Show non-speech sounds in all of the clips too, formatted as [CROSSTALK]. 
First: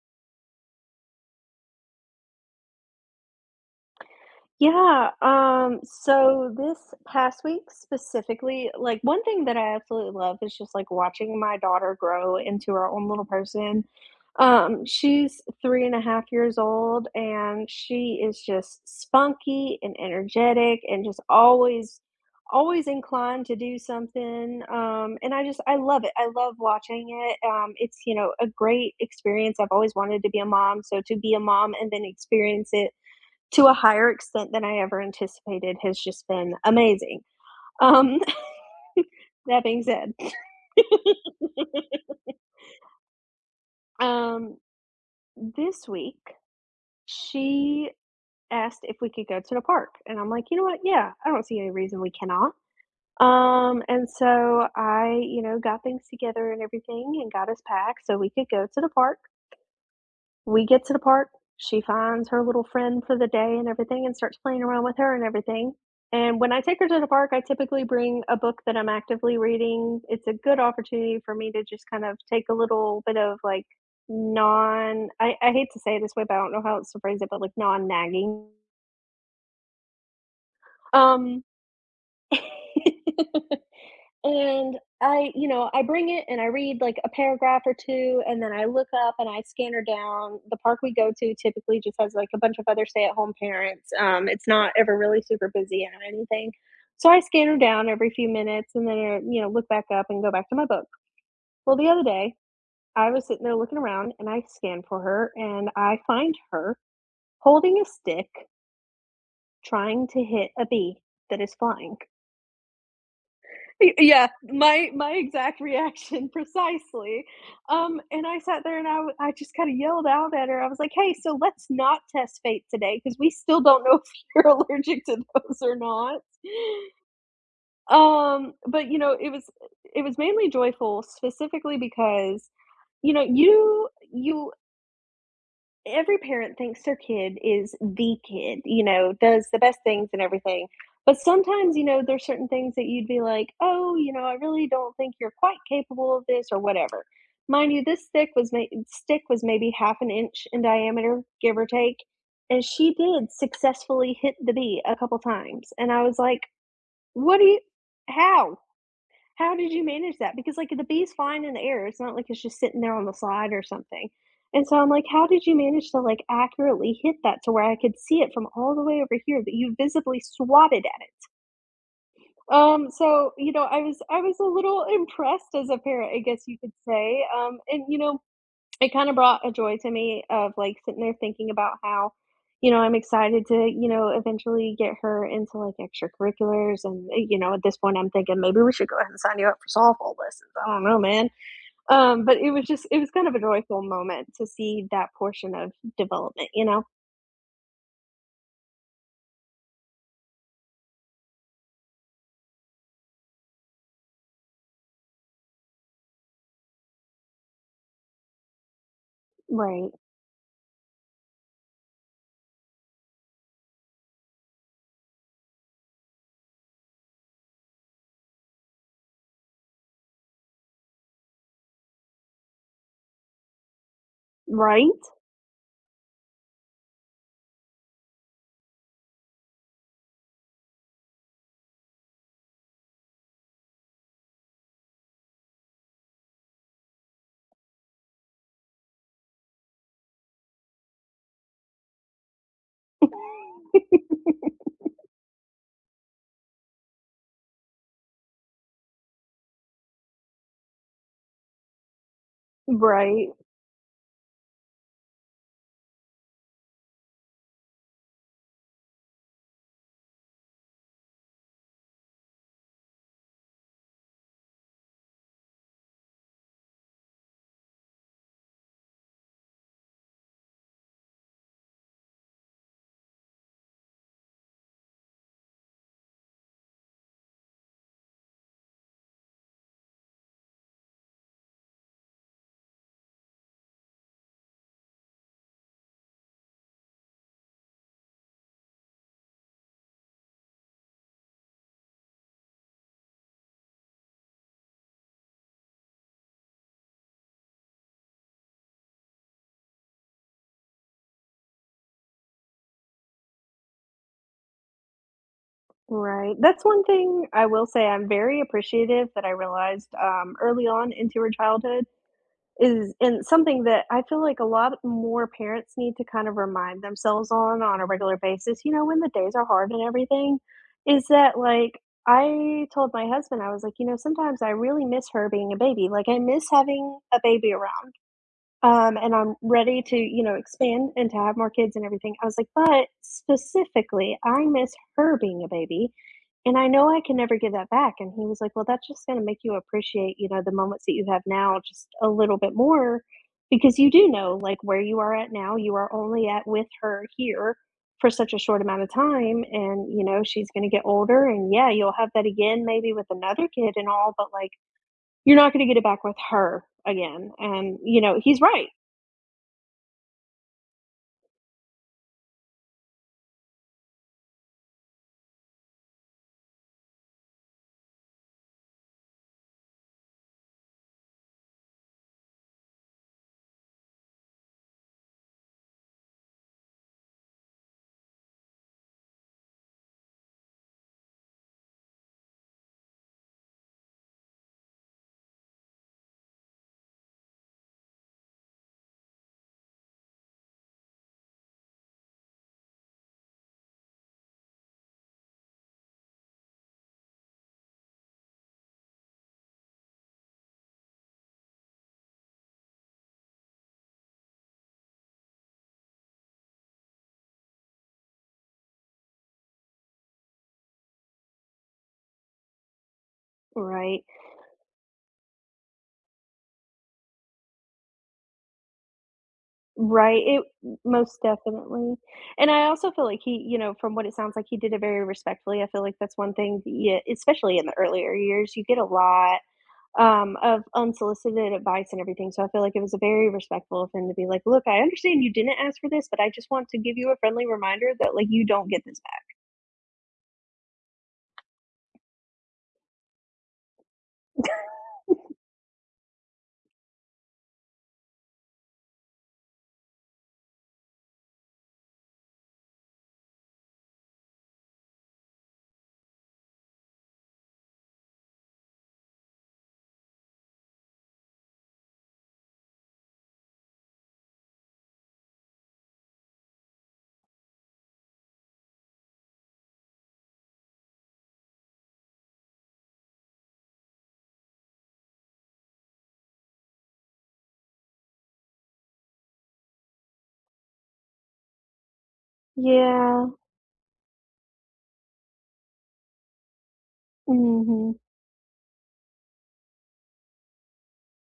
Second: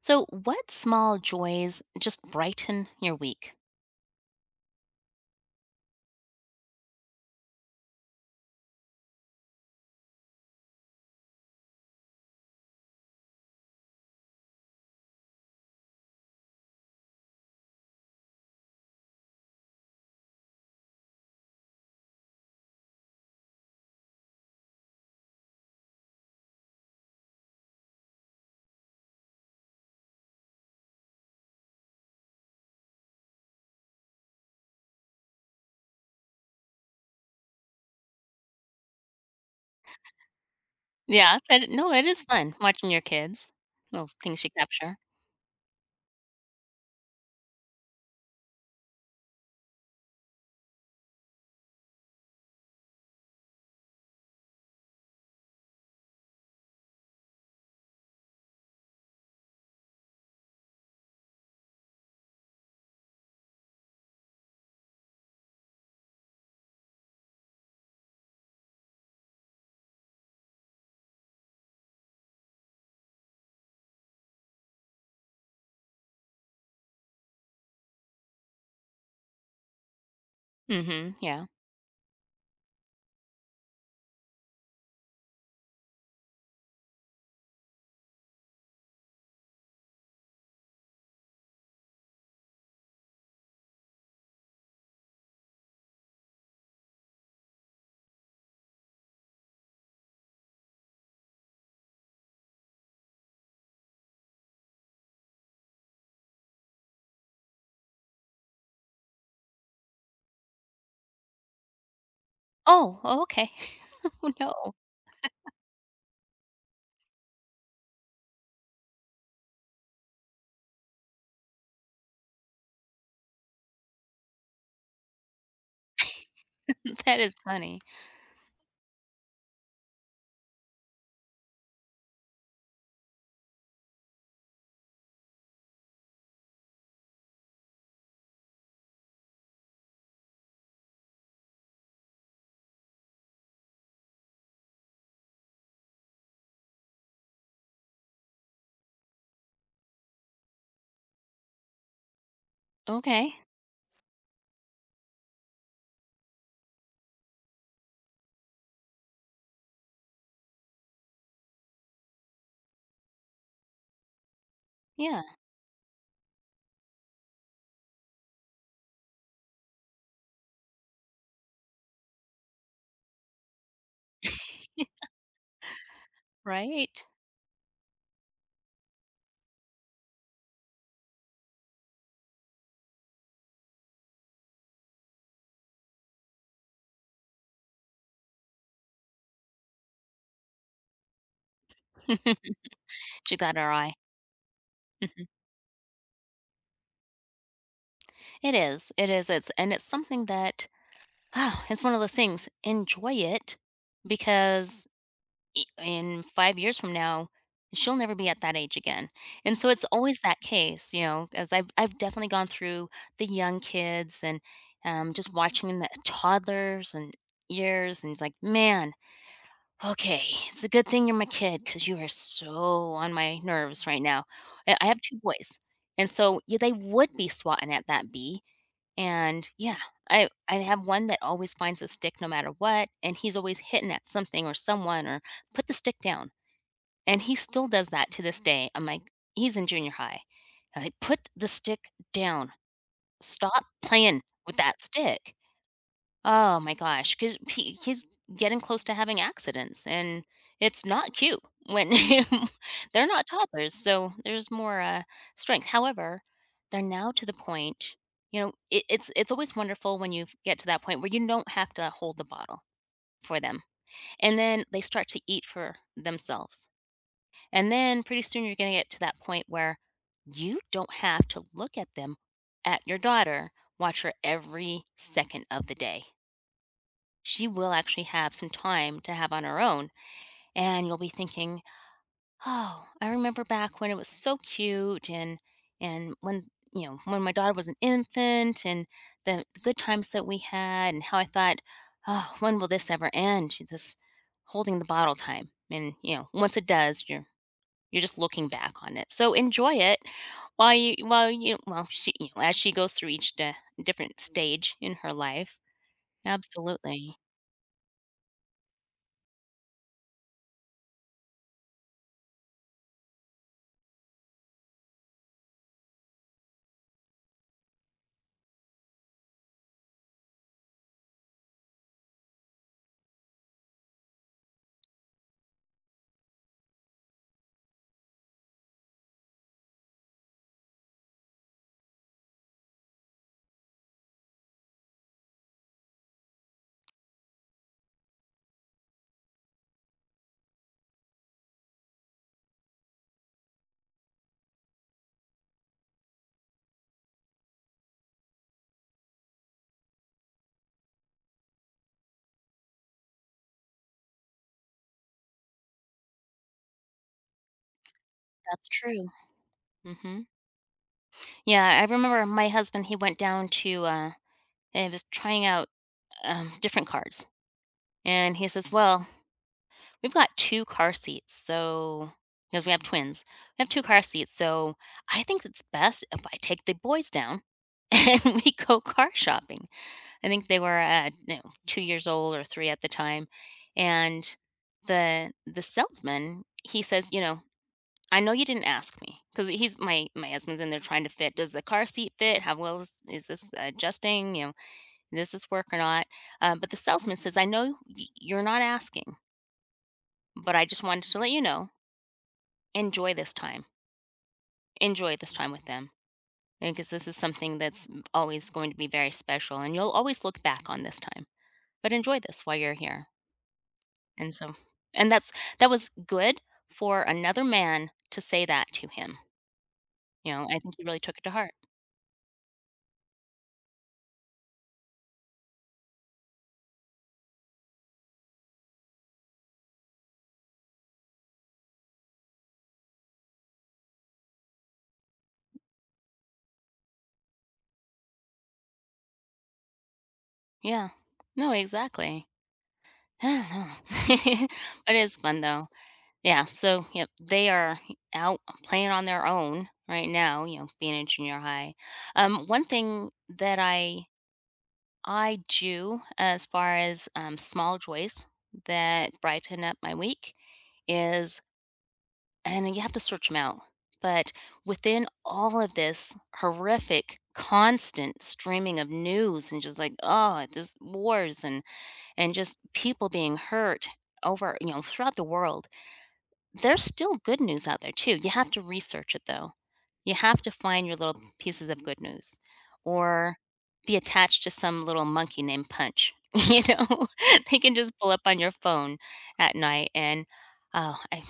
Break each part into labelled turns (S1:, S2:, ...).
S1: So, what small joys just brighten your week?
S2: Yeah. So this past week specifically, like, one thing that I absolutely love is just, like, watching my daughter grow into her own little person. She's 3 and a half years old, and she is just spunky and energetic and just always inclined to do something, and I love it. I love watching it. It's, you know, a great experience. I've always wanted to be a mom, so to be a mom and then experience it to a higher extent than I ever anticipated has just been amazing. Um, [LAUGHS] that being said,
S1: Yeah, that, no, it is fun watching your kids. Little things you
S2: um,
S1: capture.
S2: this week she asked if we could go to the park, and I'm like, you know what? Yeah, I don't see any reason we cannot. And so I, you know, got things together and everything and got us packed so we could go to the park. We get to the park, she finds her little friend for the day and everything and starts playing around with her and everything. And when I take her to the park, I typically bring a book that I'm actively reading. It's a good opportunity for me to just kind of take a little bit of like non I hate to say it this way, but I don't know how else to phrase it, but like non nagging.
S1: Mm-hmm.
S2: Um,
S1: Yeah.
S2: [LAUGHS] And I you know, I bring it and I read, like, a paragraph or 2, and then I look up and I scan her down. The park we go to typically just has, like, a bunch of other stay-at-home parents, it's not ever really super busy or anything. So I scan her down every few minutes and then, you know, look back up and go back to my book. Well, the other day, I was sitting there looking around, and I scan for her, and I find her holding a stick trying to hit a bee that is flying.
S1: Oh, oh, okay.
S2: Y
S1: [LAUGHS]
S2: yeah,
S1: Oh no,
S2: my exact reaction [LAUGHS] precisely, and I sat there and I just kinda yelled out at her, I was like, "Hey, so let's not test fate today because we still don't know [LAUGHS] if you're allergic to those or not."
S1: [LAUGHS] that is funny.
S2: But, you know, it was mainly joyful specifically because, you know, you every parent thinks their kid is the kid, you know, does the best things and everything. But sometimes, you know, there's certain things that you'd be like, oh, you know, I really don't think you're quite capable of this or whatever. Mind you, this stick was ma- stick was maybe half an inch in diameter, give or take, and she did
S1: Okay.
S2: successfully hit the bee a couple times. And I was like, "What do you? How? How did you manage that? Because, like, the bee's flying in the air, it's not like it's just sitting there on the side or something, and so I'm like,
S1: Yeah.
S2: "How did you manage to, like, accurately hit that to where I could see it from all the way over here that you visibly swatted at it?" So, you know, I was a little [LAUGHS] impressed as a parent, I guess you could
S1: Right.
S2: say, and, you know it kinda brought a joy to me of, like, sitting there thinking about how, you know, I'm excited to, you know, eventually get her into, like, extracurriculars, and, you know, at this point, I'm thinking, "Maybe we should go ahead and sign you up for softball lessons." I don't know, man. But it
S1: [LAUGHS]
S2: was just it was kind of
S1: She
S2: a
S1: got her
S2: joyful
S1: eye.
S2: moment to see that
S1: Mhm.
S2: portion of development, you know?
S1: It is. It is. It's something that [SIGHS] oh, it's one of those things. Enjoy it because in 5 years from now, she'll never be at that age again. And so it's
S2: Right.
S1: always that case, you know. As I 'Cause I've definitely gone through the young kids and, just watching the toddlers and years, and it's like, "Man, okay, it's a good thing you're my kid, cause you are so on my nerves right now." I
S2: Right?
S1: have 2 boys, and so, yeah, they would be swatting at that bee, and yeah, I have one that always finds a stick no matter what, and he's always hitting at something or someone or, "Put the stick down." And he still does that to this day. I'm like, he's in junior high. I put the stick down.
S2: [LAUGHS]
S1: Stop playing with that stick. Oh my gosh, because he's getting close to having accidents, and it's not cute when [LAUGHS] they're not
S2: Right.
S1: toddlers. So there's more strength. However, they're now to the point. You know, it's always wonderful when you get to that point where you don't have to hold the bottle for them, and then they start to eat for themselves, and then pretty soon you're going to get to that point where you don't have to look at them, at your daughter, watch her every second of the day. She will actually have some time to have on her own. And you'll be thinking, oh, I remember back when it was so cute, and, when, you know, when my daughter was an infant, and the good times that we had, and how I thought, oh, when will this ever end? This holding the bottle time. And, you know, once it does, you're just looking back on it. So enjoy it while you well, she, as she goes through each de different stage in her life.
S2: Right. That's one
S1: Absolutely.
S2: thing I will say I'm very appreciative that I realized, early on into her childhood. Is and something that I feel like a lot more parents need to kind of remind themselves on a regular basis, you know, when the days are hard and everything, is that, like, I told my husband, I was like, "You know, sometimes I really miss her being a baby." Like, I miss having a baby around. And I'm ready to, you know, expand and to have more kids and everything. I was like, "But specifically, I miss her being a baby, and I know I can never give that back." And he was like, "Well, that's just gonna make you appreciate, you know, the moments that you have now just a little bit more because you do know, like, where you are at now, you are only at with her here for such a short amount of time, and, you know, she's gonna get older, and yeah, you'll have that again maybe with another kid and all, but, like, you're not gonna get it back with her again." And, you know, he's right.
S1: That's true. Mhm. Yeah, I remember my husband, he went down to, and he was trying out, different cars, and he says, "Well, we've got 2 car seats, so because we have twins. We have 2 car seats, so I think it's best if I take the boys down [LAUGHS] and we go car shopping." I think they were, 2 years old or 3 at the time, and the salesman, he says, you know, "I know you didn't ask me because he's my husband's in there trying to fit, does the car seat fit? How well is this adjusting? You know, does this work or not?" But the salesman says, "I know y you're not asking, but I just wanted to let you know, enjoy this time. Enjoy this time with them, because this is something that's always going to be very special, and you'll always look back on this time, but enjoy this while you're here."
S2: Right.
S1: And so, and that was good for another man to say that to him,
S2: Right,
S1: you
S2: it
S1: know, I think he really
S2: most
S1: took it to heart.
S2: definitely. And I also feel like he you know, from what it sounds like, he did it very respectfully. I feel like that's one thing yeah, especially in the earlier years, you get a lot, of unsolicited advice and everything, so I feel like it was a very respectful of him to be like, "Look, I understand you didn't ask for this, but I just want to give you a friendly reminder that, like, you don't get this back."
S1: Yeah. No, exactly. [SIGHS] I [LAUGHS] But it's fun
S2: [LAUGHS]
S1: though. Yeah, so, yep, they are out playing on their own right now, you know, being in junior high. One thing that I do as far as, small joys that brighten up my week is, and you have to search them out. But within all of this horrific, constant streaming of news and just like, oh, this wars and just people being hurt over, you know, throughout the world, there's still good news out there too. You have to research it though. You have to find your little pieces of good news,
S2: Yeah.
S1: or be attached to some little monkey named Punch. [LAUGHS] You know, [LAUGHS] they can
S2: Mhm.
S1: just pull up on your phone at night, and oh, I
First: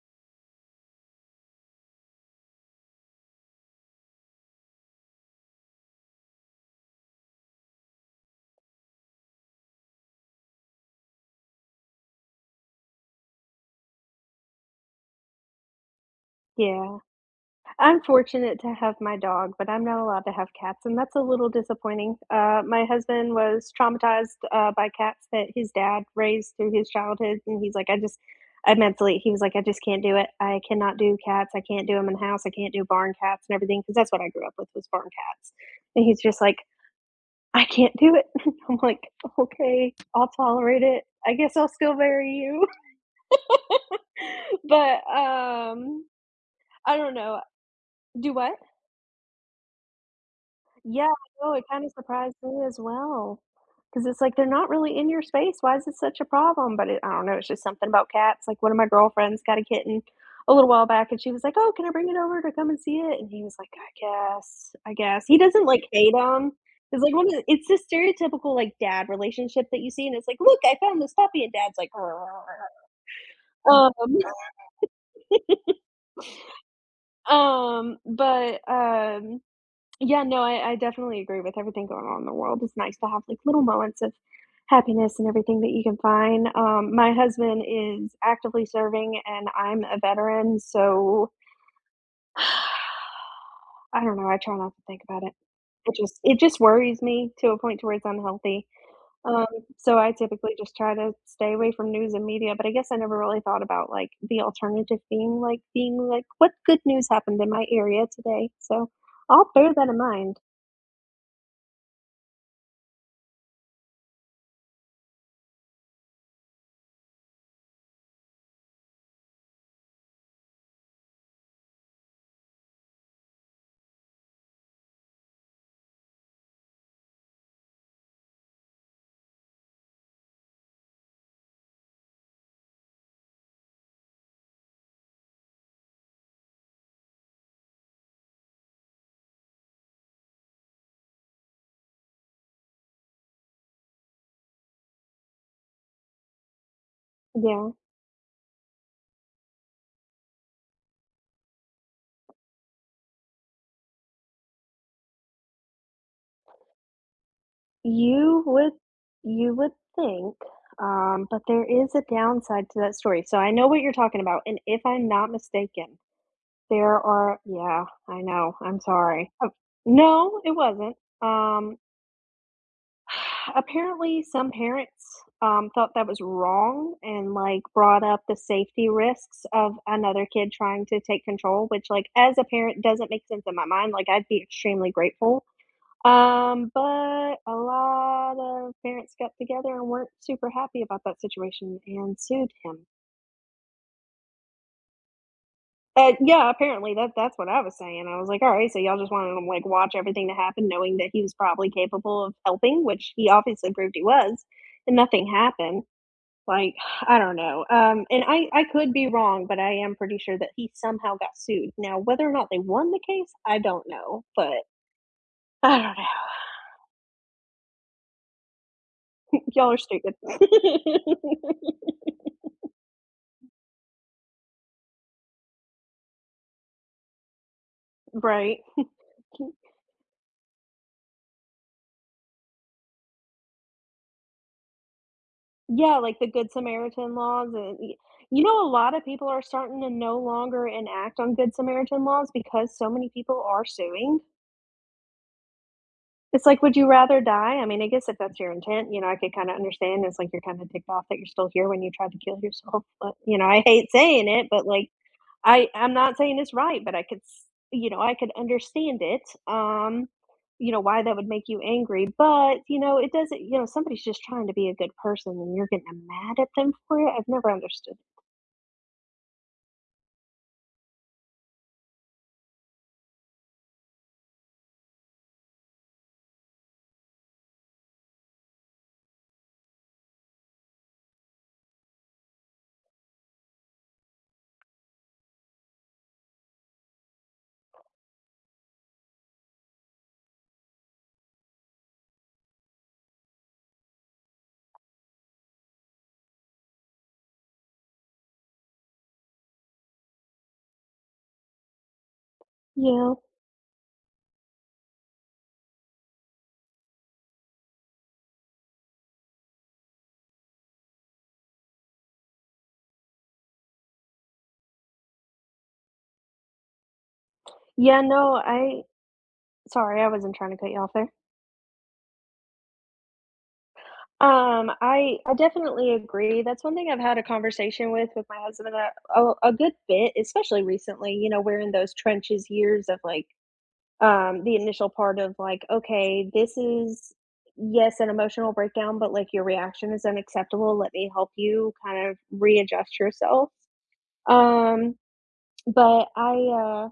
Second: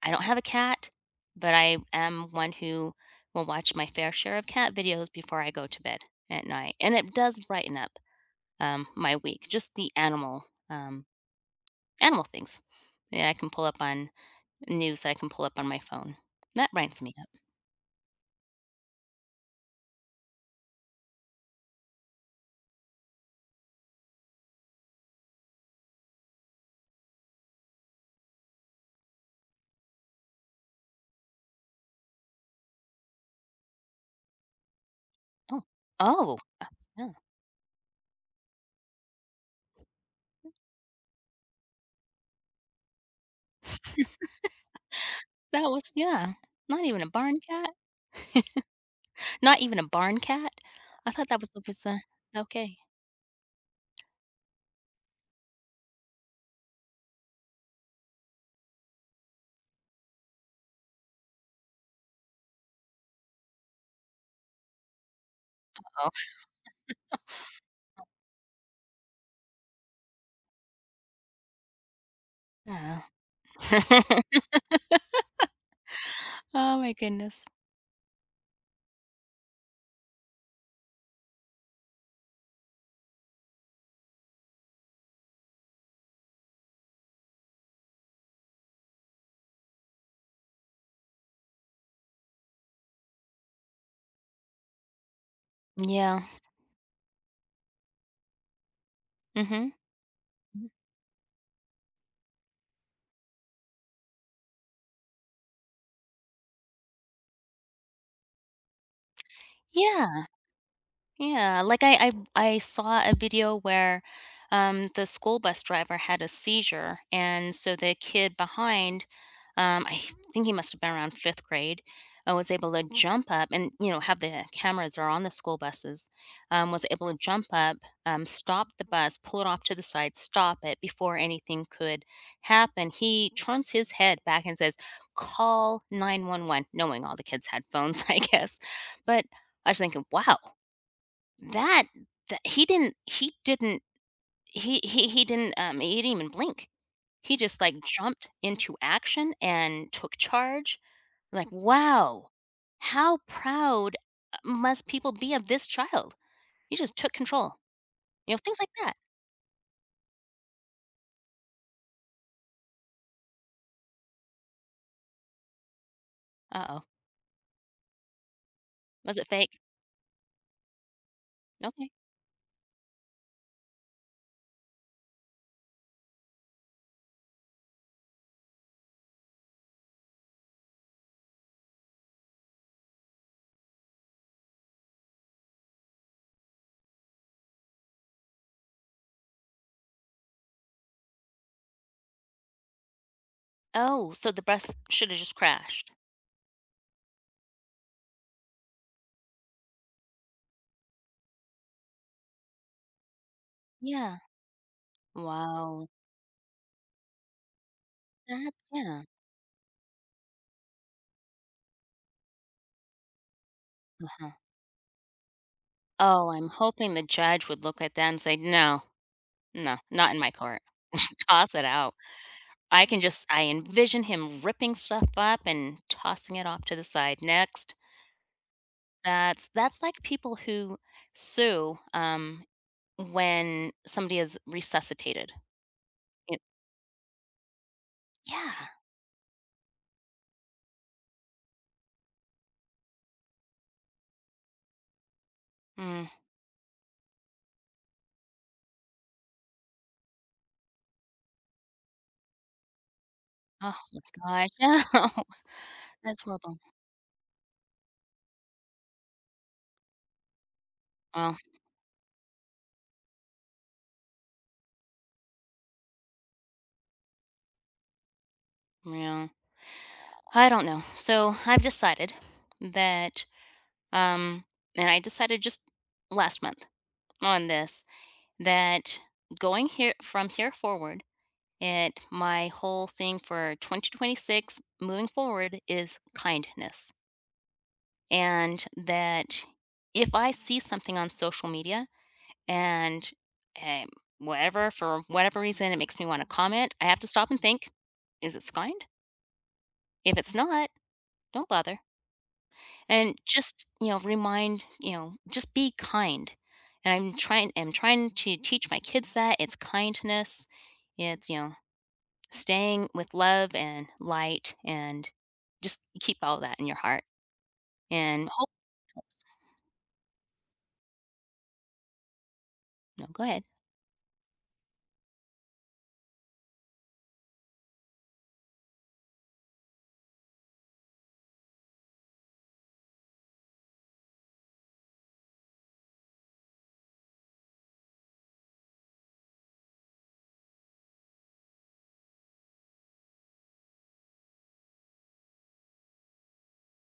S1: I don't have a cat, but I am one who will watch my fair share of cat videos before I go to bed at night, and it does brighten up, my week, just the animal things that I can pull up on, news that I can pull up on my phone. That
S2: Yeah.
S1: brightens me up.
S2: I'm fortunate to have my dog, but I'm not allowed to have cats, and that's a little disappointing. My husband was traumatized by cats that his dad raised through his childhood, and he's like, I just, I mentally, he was like, I just can't do it. I cannot do cats. I can't do them in the house. I can't do barn cats and everything because that's what I grew up with was barn cats.
S1: Oh.
S2: And he's
S1: Oh,
S2: just like,
S1: yeah.
S2: I can't do it. [LAUGHS] I'm like, okay, I'll tolerate it. I guess I'll still marry you. [LAUGHS] but
S1: That was,
S2: um,
S1: yeah. Not
S2: I
S1: even a
S2: don't know.
S1: barn cat?
S2: Do what?
S1: Not even a barn cat?
S2: Yeah,
S1: I thought that was
S2: no, it
S1: was
S2: kinda
S1: the
S2: surprised me as
S1: okay.
S2: well, because it's like, they're not really in your space, why is it such a problem? But it I don't know, it's just something about cats, like, one of my girlfriends got a kitten a little while back, and she was like, "Oh, can I bring it over to come and see it?" And he was like, "I guess, I guess." He doesn't, like,
S1: Oh.
S2: hate them. It's like one of the It's this stereotypical, like, dad relationship that you see, and it's like, "Look, I found this puppy," and dad's like, "Rrr."
S1: Oh.
S2: Um,
S1: [LAUGHS] Oh my goodness.
S2: but, yeah, no, I definitely agree with everything going on in the world. It's nice to have, like, little moments of happiness and everything that you can find. My husband is actively serving, and I'm a veteran, so [SIGHS] I don't know, I try not to think about it. It just
S1: Yeah.
S2: it just worries me to a point to where it's unhealthy. Um,
S1: Mhm.
S2: so I typically just try to stay away from news and media, but I guess I never really thought about, like, the alternative being, like, "What good news happened in my area today?" So I'll bear that in
S1: Yeah.
S2: mind.
S1: Yeah, like I saw a video where the school bus driver had a seizure, and so the kid behind, I think he must have been around 5th grade, was able to jump up and, you know, have the cameras are on the school buses, was able to jump up, stop the bus, pull it off to the side, stop it before anything could happen. He turns his head back and says, "Call 911," knowing all the kids had phones. [LAUGHS] I guess. But I was thinking, wow, that that he didn't even blink. He just,
S2: Yeah.
S1: like, jumped into action and took charge. Like, wow, how proud, must people be of this child? He just took control. You know,
S2: You
S1: things like
S2: would
S1: that.
S2: you would think, but there is a downside to that story. So I know what you're talking about, and if I'm not mistaken,
S1: Uh-oh.
S2: there are yeah, I know, I'm
S1: Was it
S2: sorry.
S1: fake?
S2: No, it wasn't. Um,
S1: Okay.
S2: [SIGHS] Apparently some parents, thought that was wrong and like brought up the safety risks of another kid trying to take control, which like as a parent doesn't make sense in my mind. Like I'd be extremely grateful, but a lot of parents got together and weren't super happy about that situation and sued him.
S1: Oh, so the bus shoulda just crashed.
S2: Yeah, apparently that that's what I was saying. I was like, "All right, so y'all just wanted to, like, watch everything to happen, knowing that he was probably capable of helping," which he obviously proved he
S1: Yeah.
S2: was, and nothing happened.
S1: Wow.
S2: Like, I don't know. And
S1: That's,
S2: I could
S1: yeah.
S2: be wrong, but I am pretty sure that he somehow got sued. Now, whether or not they won the case, I don't know,
S1: Uh-huh.
S2: but I don't know.
S1: Oh, I'm hoping the judge would look at that and say, "No,
S2: [LAUGHS] Y'all
S1: no,
S2: are
S1: not
S2: stupid.
S1: in my court." [LAUGHS] Toss it out. I can just I envision him ripping stuff up and tossing it off to the side. Next.
S2: [LAUGHS] Right.
S1: That's like people who sue, when somebody is resuscitated.
S2: Yeah, like the
S1: It
S2: Good Samaritan laws, and y you
S1: Yeah.
S2: know, a lot of people are starting to no longer enact on Good Samaritan laws because so many people are suing.
S1: Mm.
S2: It's like, would you rather die? I mean, I guess if that's your intent, you know, I could kinda understand, it's like you're kinda ticked off that you're still here when you tried to kill yourself, but, you know, I
S1: Oh
S2: hate saying it,
S1: my
S2: but,
S1: gosh.
S2: like,
S1: [LAUGHS] No.
S2: I'm not
S1: That's
S2: saying it's
S1: horrible.
S2: right, but I could s you know, I could understand it, you know, why that would
S1: Oh,
S2: make you angry, but, you know, it doesn't you know, somebody's just trying to be a good person and you're getting mad at them for it. I've never understood.
S1: yeah. I don't know. So, I've decided that, um and I decided just last month on this, that going here forward. And my whole thing for 2026 moving forward is kindness. And that if I see something on social media and, um, whatever, for whatever reason, it makes me want to comment, I have to stop and think, is it kind? If it's not, don't bother.
S2: Yeah.
S1: And just, remind, just be kind. And I'm trying to teach my kids that it's kindness. It's, you know, staying with love and light and just keep all that in your heart,
S2: Yeah,
S1: and
S2: no,
S1: hope
S2: I
S1: helps.
S2: sorry, I wasn't trying to cut you off there.
S1: No, go ahead.
S2: I definitely agree. That's one thing I've had a conversation with my husband a good bit, especially recently, you know, we're in those trenches years of like. The initial part of like, "Okay, this is, yes, an emotional breakdown, but, like, your reaction is unacceptable. Let me help you kind of readjust yourself." Um, but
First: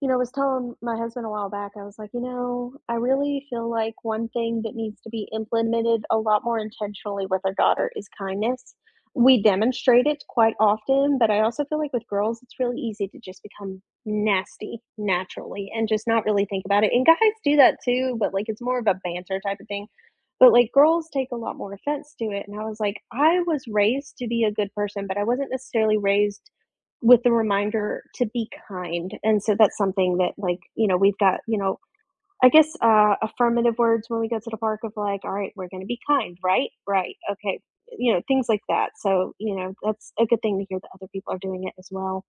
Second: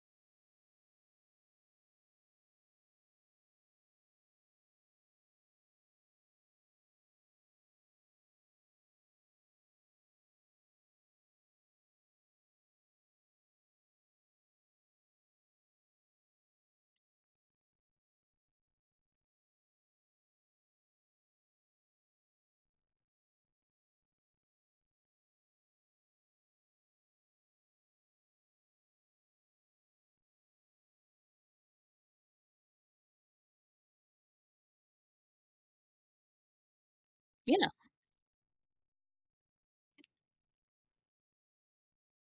S2: you know, I was telling my husband a while back, I was like, you know, I really feel like one thing that needs to be implemented a lot more intentionally with our daughter is kindness. We demonstrate it quite often, but I also feel like with girls, it's really easy to just become nasty naturally and just not really think about it. And guys do that too, but like it's more of a banter type of thing. But like girls take a lot more offense to it. And I was like, I was raised to be a good person, but I wasn't necessarily raised with the reminder to be kind, and so that's something that, like, you know, we've got, you know, I guess, affirmative words when we go to the park of like, "All right, we're gonna be kind, right? Right, okay."
S1: Yeah,
S2: You know, things like that. So, you know, that's a good thing to hear that other people are doing it as well.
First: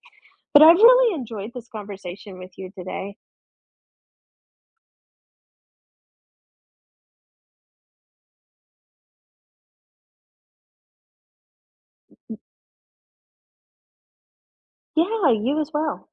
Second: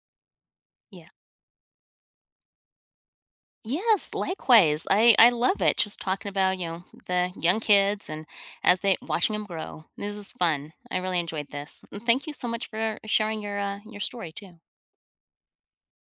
S2: But I've
S1: yeah.
S2: really enjoyed this conversation with you today.
S1: Yes, likewise. I love it. Just talking about, you know, the young kids and as they watching them grow. This is fun. I really enjoyed this. And thank you so much for sharing your story too.
S2: Yeah, you as well.